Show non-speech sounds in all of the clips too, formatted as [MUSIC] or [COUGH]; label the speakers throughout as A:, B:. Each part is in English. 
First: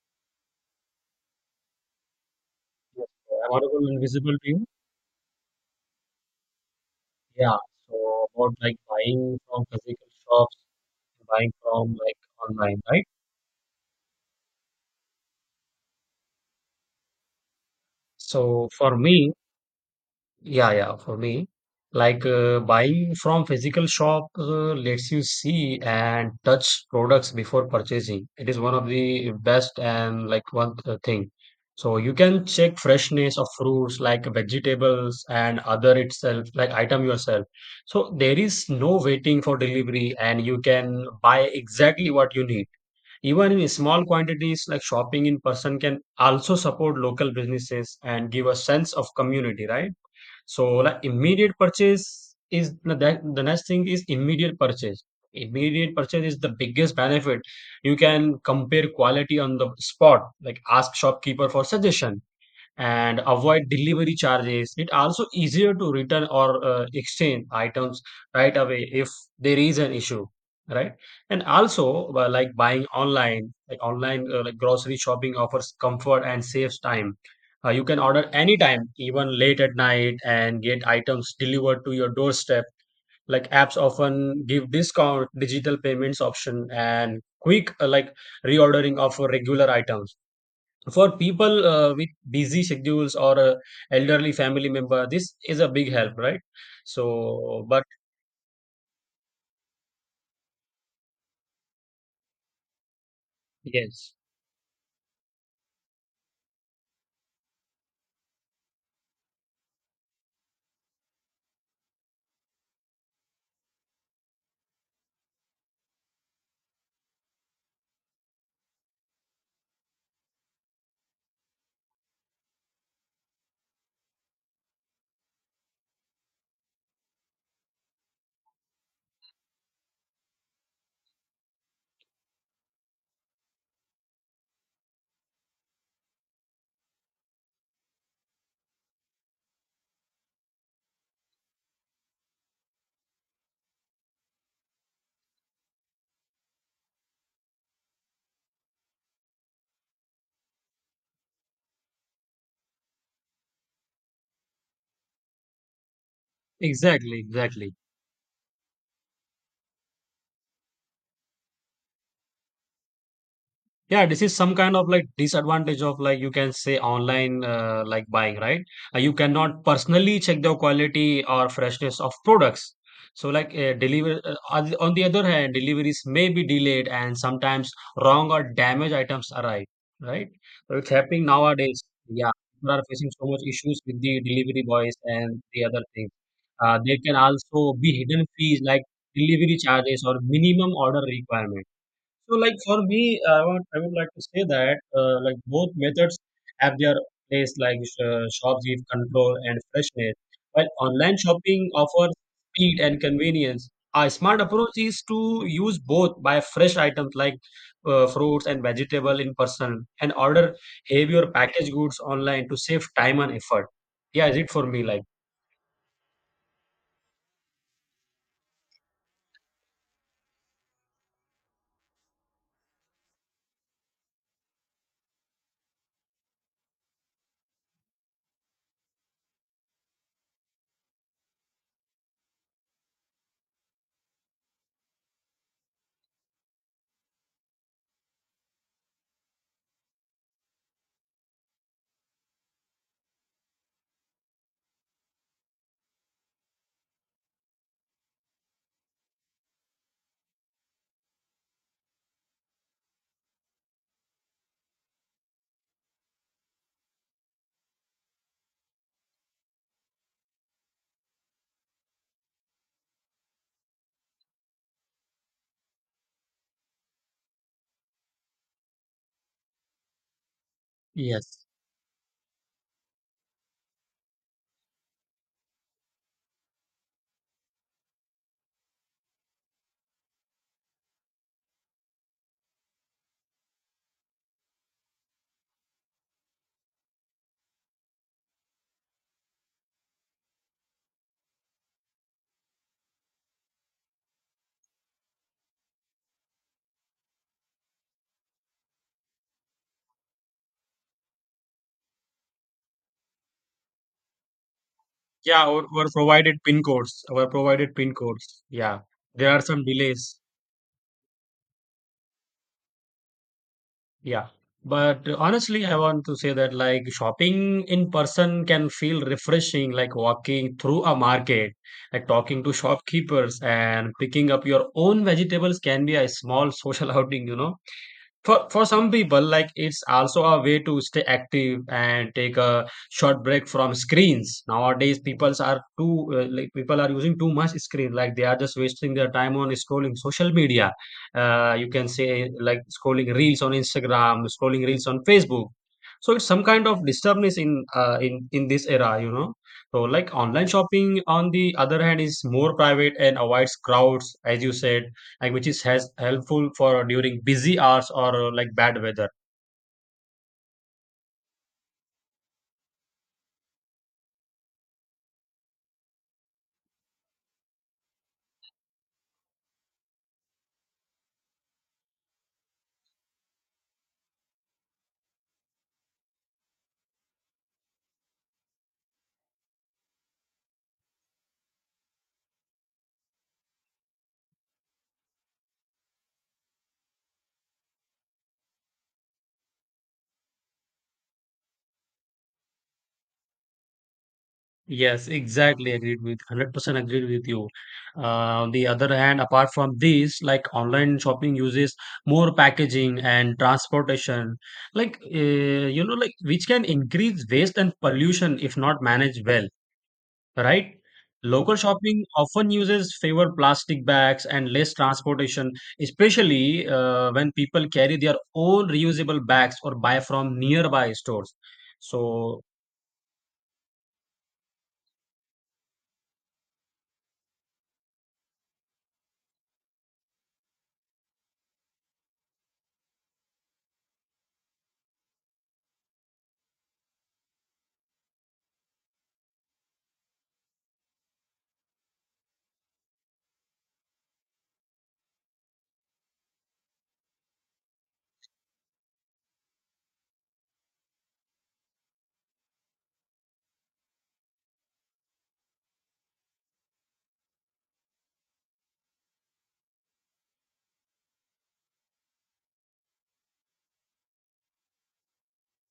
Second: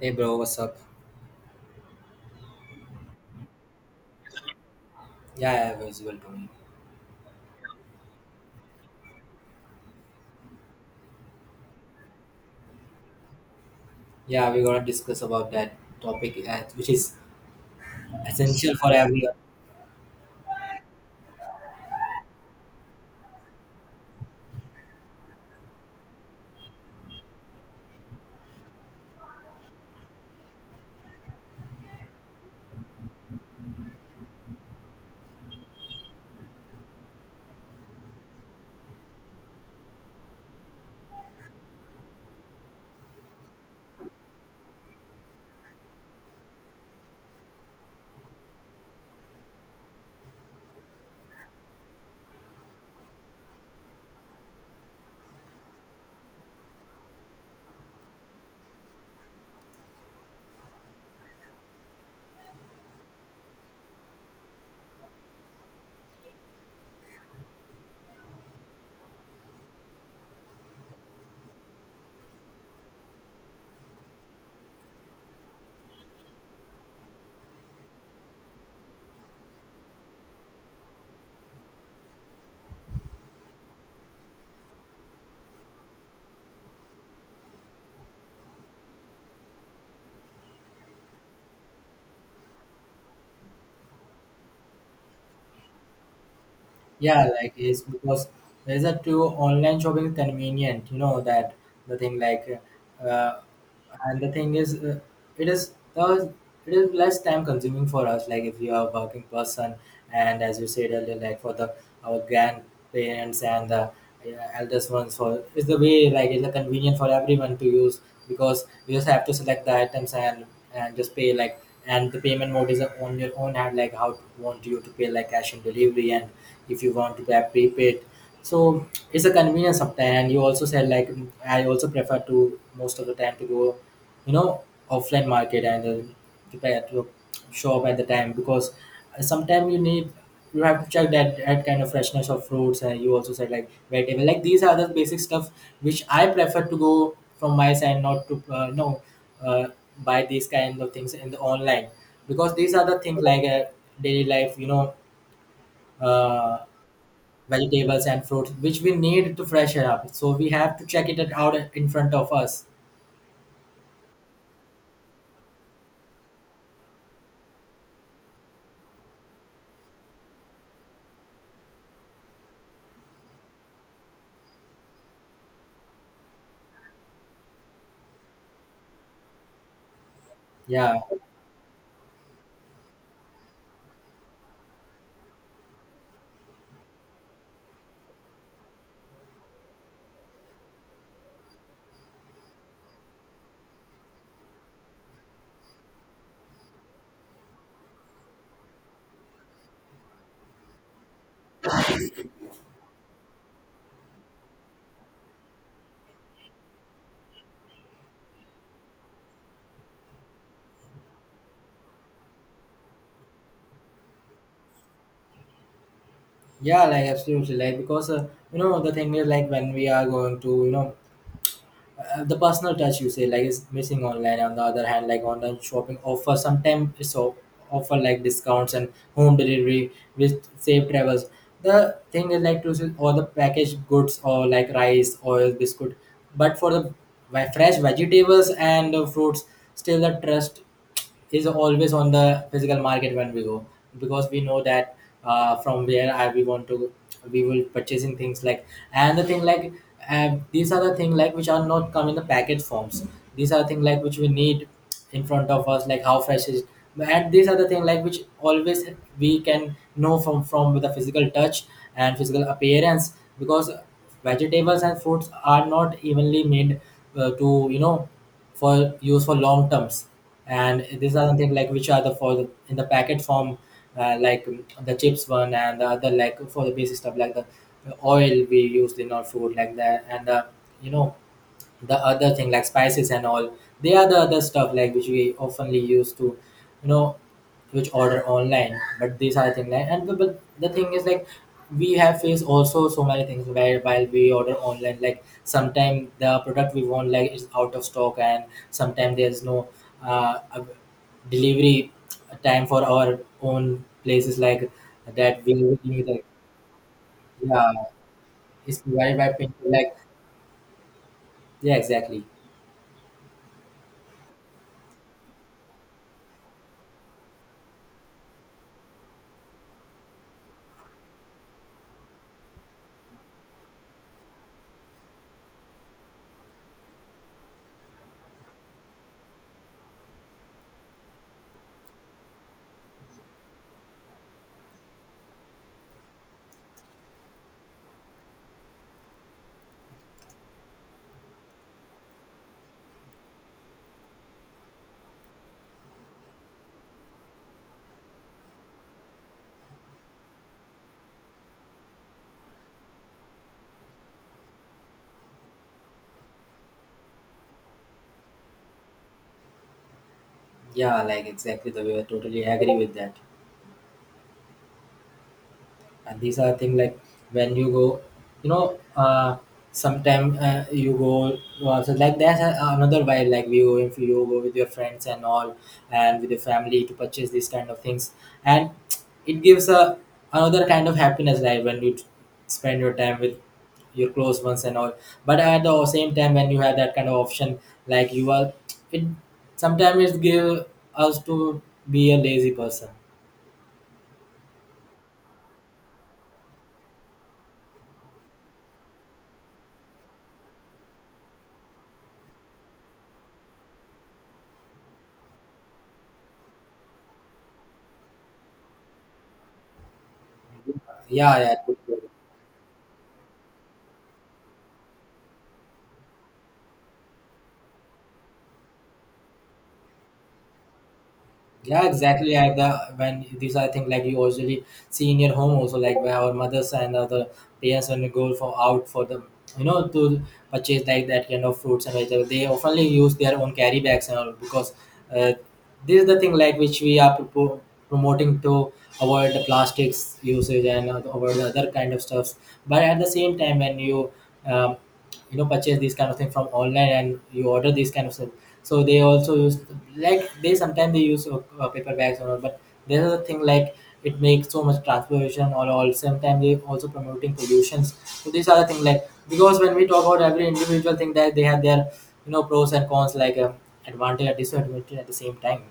A: Hey bro, what's up?
B: Yes, so about our invisible team.
A: Yeah, yeah, as well, Tony.
B: Yeah, so about like buying from physical shops, buying from like online, right?
A: Yeah, we're gonna discuss about that topic, which is
B: So
A: essential for
B: for me,
A: everyone.
B: Yeah, for me, like buying from physical shop lets you see and touch products before purchasing. It is one of the best and like one thing. So you can check freshness of fruits, like vegetables and other itself, like item yourself. So there is no waiting for delivery, and you can buy exactly what you need. Even in small quantities, like shopping in person can also support local businesses and give a sense of community, right? So like immediate purchase is the next thing is immediate purchase. Immediate purchase is the biggest benefit. You can compare quality on the spot, like ask shopkeeper for suggestion and avoid delivery charges. It also easier to return or exchange items right away if there is an issue, right? And also like buying online like grocery shopping offers comfort and saves time. You can order anytime, even late at night, and get items delivered to your doorstep. Like apps often give discount, digital payments option, and quick like reordering of regular items for people with busy schedules or elderly family member, this is a big help, right?
A: Yeah, like
B: So
A: it's
B: but
A: because there's a two online shopping is convenient. You know that the thing like, uh,
B: yes,
A: and the thing is it is uh, it is less time consuming for us, like if you are a working person, and as you said earlier, like for the our grandparents and the eldest ones, for it's the way like it's convenient for everyone to use because you just have to select the items and just pay, like, and the payment mode is on your own hand, like how want you to pay, like cash on delivery, and if you want to pay prepaid. So it's a convenience of time, and you also said like, I also prefer to most of the time to go, you know, offline market, and prepare to shop at the time because sometimes you need, you have to check that kind of freshness of fruits, and you also said like vegetable, like these are the basic stuff which I prefer to go from my side, not to no uh, buy these kind of things in the online, because these are the things like, daily life, you know. uh,
B: exactly.
A: Vegetables and fruits which we need to freshen up, so we have to check it out in front of us.
B: Yeah, this is some kind of like disadvantage of like you can say online like buying, right? You cannot personally check the quality or freshness of products. So like deliver on the other hand, deliveries may be delayed and sometimes wrong or damaged items arrive, right? So it's
A: Yeah,
B: happening nowadays. Yeah, people are facing so much issues with the delivery boys and the other things. There can also be hidden fees like delivery charges or minimum order requirement. So, like for me, I would like to say that like both methods have their place. Like shops give control and freshness, while online shopping offers speed and convenience. A smart approach is to use both, buy fresh items like fruits and vegetable in person, and order heavier packaged goods online to save time and effort. Yeah, is it for me like?
A: yeah, like absolutely, like because you know, the thing is like when we are going to, you know, the personal touch, you say like, is missing online. On the other hand, like online shopping offer sometimes, so offer like discounts and home delivery with safe travels. The thing is like to see all the packaged goods or like rice, oil, biscuit, but for the fresh vegetables and fruits, still the trust is always on the physical market when we go, because we know that, from where I, we want to, we will purchasing things like, and the thing like, these are the thing like which are not come in the package forms. These are the thing like which we need in front of us, like how fresh is, and these are the thing like which always we can know from with a physical touch and physical appearance, because vegetables and fruits are not evenly made to, you know, for use for long terms, and these are
B: Yes.
A: something like which are the for the, in the packet form, the chips one and the other, like for the basic stuff like the oil we used in our food, like that, and the, you know, the other thing like spices and all. They are the other stuff like which we oftenly use to, you know, which order online. But these are things like, but the thing is like we have faced also so many things where while we order online, like sometimes the product we want like is out of stock, and sometimes there's no uh, av- delivery time for our own places like, that
B: Yeah,
A: we
B: or
A: need like,
B: provided pin codes,
A: yeah,
B: Yeah,
A: it's provided
B: there
A: by
B: are some
A: people like,
B: delays.
A: yeah, exactly.
B: Yeah. But honestly, I want to say that like shopping in person can feel refreshing, like walking through a market, like talking to shopkeepers and picking up your own vegetables can be a small social [LAUGHS] outing. For some people, like it's also a way to stay active and take a short break from screens. Nowadays, people are too like people are using too much screen. Like they are just wasting their time on scrolling social media. You can say like scrolling reels on Instagram, scrolling reels on Facebook. So it's some kind of disturbance in this era, you know. So like online shopping, on the other hand, is more private and avoids crowds, as you said like which is has helpful for during busy hours or like bad weather.
A: Yeah, like exactly, the way I totally agree with that. And these are things like when you go, you know, sometime you go, so like that's a, another way, like we go, if you go with your friends and all, and with your family to purchase these kind of things. And it gives a another kind of happiness, like when you spend your time with your close ones and all. But at the same time, when you have that kind of option, like you are, it sometimes it give us to be a lazy person.
B: Yes, exactly, agreed with 100% agreed with you. On the other hand, apart from these, like online shopping uses more packaging and transportation, like you know, like which can increase waste and pollution if not managed well, right?
A: Yeah, yeah,
B: Local shopping
A: totally.
B: often uses fewer plastic bags and less transportation, especially when people carry their own reusable bags or buy from nearby stores.
A: Yeah, exactly.
B: So,
A: Like the when these are things like you usually see in your home also, like where our mothers and other parents when they go for out for the, you know, to purchase like that kind of fruits and vegetables, they oftenly use their own carry bags and all because, uh, this is the thing like which we are promoting to avoid the plastics usage and avoid the other kind of stuffs. But at the same time, when you, um, you know, purchase these kind of thing from online and you order these kind of stuff, so they also use, like they sometimes they use paper bags or all, but there's a thing like it makes so much transportation or all, sometimes they also promoting pollutions. So these are the thing like, because when we talk about every individual thing, that they have their, you know, pros and cons, like advantage and disadvantage at the same time.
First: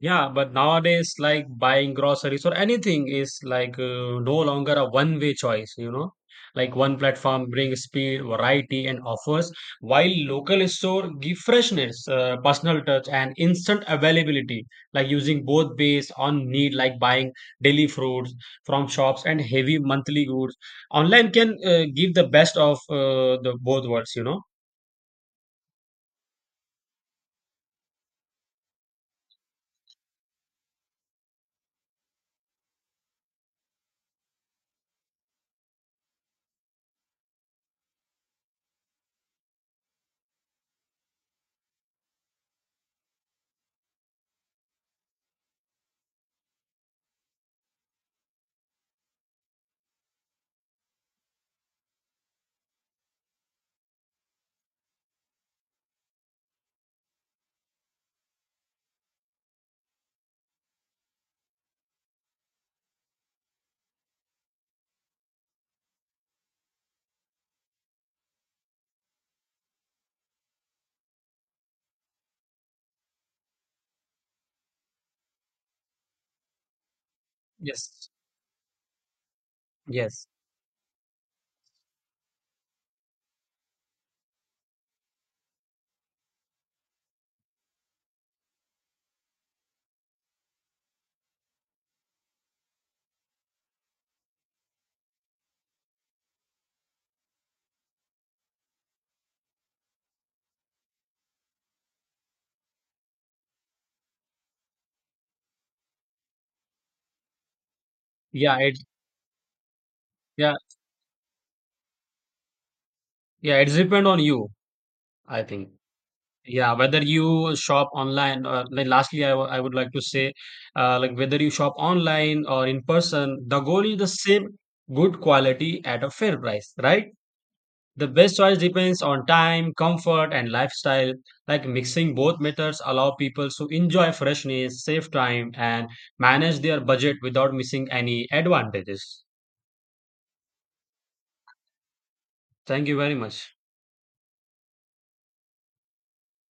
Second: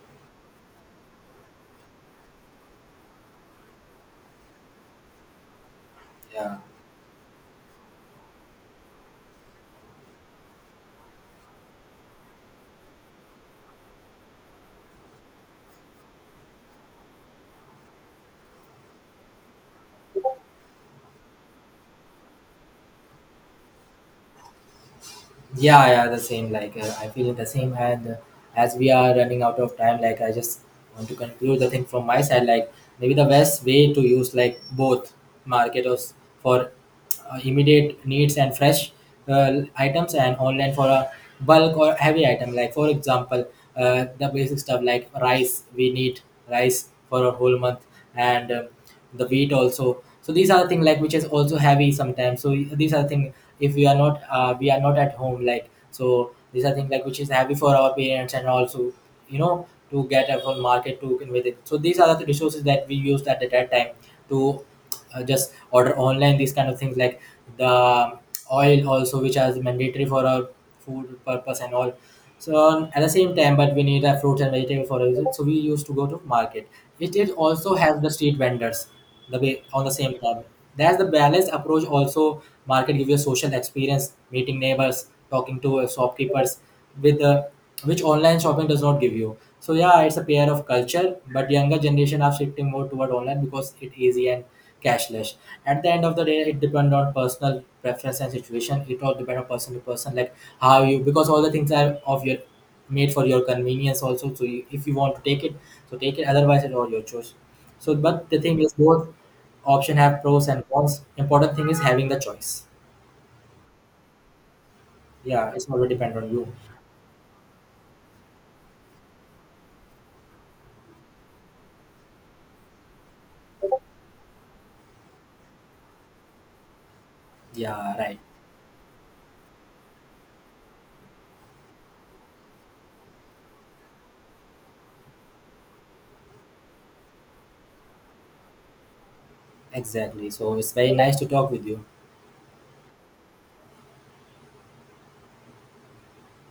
B: yeah, but nowadays, like buying groceries or anything is like no longer a one-way choice, you know.
A: Yeah.
B: Like one platform brings speed, variety, and offers, while local store give freshness, personal touch, and instant availability. Like using both based on need, like buying daily fruits from shops and heavy monthly goods. Online can give the best of the both worlds, you know.
A: Yeah, yeah, the same. Like I feel the same, and as we are running out of time, like I just want to conclude the thing from my side. Like maybe the best way to use like both marketers for immediate needs and fresh items, and online for a bulk or heavy item. Like for example, the basic stuff like rice. We need rice for a whole month, and the weight also, so these are the thing like which is also heavy sometimes. So these are the thing, if we are not we are not at home, like so these are things like which is heavy for our parents and also, you know, to get a full market to convey it. So these are the resources that we used at that time to just order online these kind of things, like the oil also, which is mandatory for our food purpose and all. So at the same time, but we need a fruits and vegetable for it, so we used to go to market. It is also has
B: Yes.
A: the street vendors, the way on the same
B: Yes.
A: time. That's the balanced approach also. Market give you a social experience, meeting neighbors, talking to shopkeepers with the, which online shopping does not give you. So yeah, it's a pair of culture, but younger generation are shifting more toward online because it's easy and cashless. At the end of the day, it depends on personal preference and situation. It all depends on person to person, like how you, because all the things are of your made for your convenience also. So you, if you want to take it, so take it. Otherwise, it's all your choice. So, but the
B: Yeah.
A: thing is,
B: It.
A: both option have pros
B: Yeah.
A: and cons. Important thing is having the choice.
B: Yeah. It's depend on you, I
A: Yeah, it's
B: think.
A: always depend on you.
B: Yeah, whether you shop online, or like lastly, I would like to say, like whether you shop online or in person, the goal is the same, good quality at a fair price, right?
A: Yeah,
B: The
A: right.
B: best choice depends on time, comfort, and lifestyle. Like mixing both methods allow people to enjoy freshness, save time, and manage their budget without missing any advantages.
A: Exactly. So it's very nice to talk with you.
B: Thank you very much.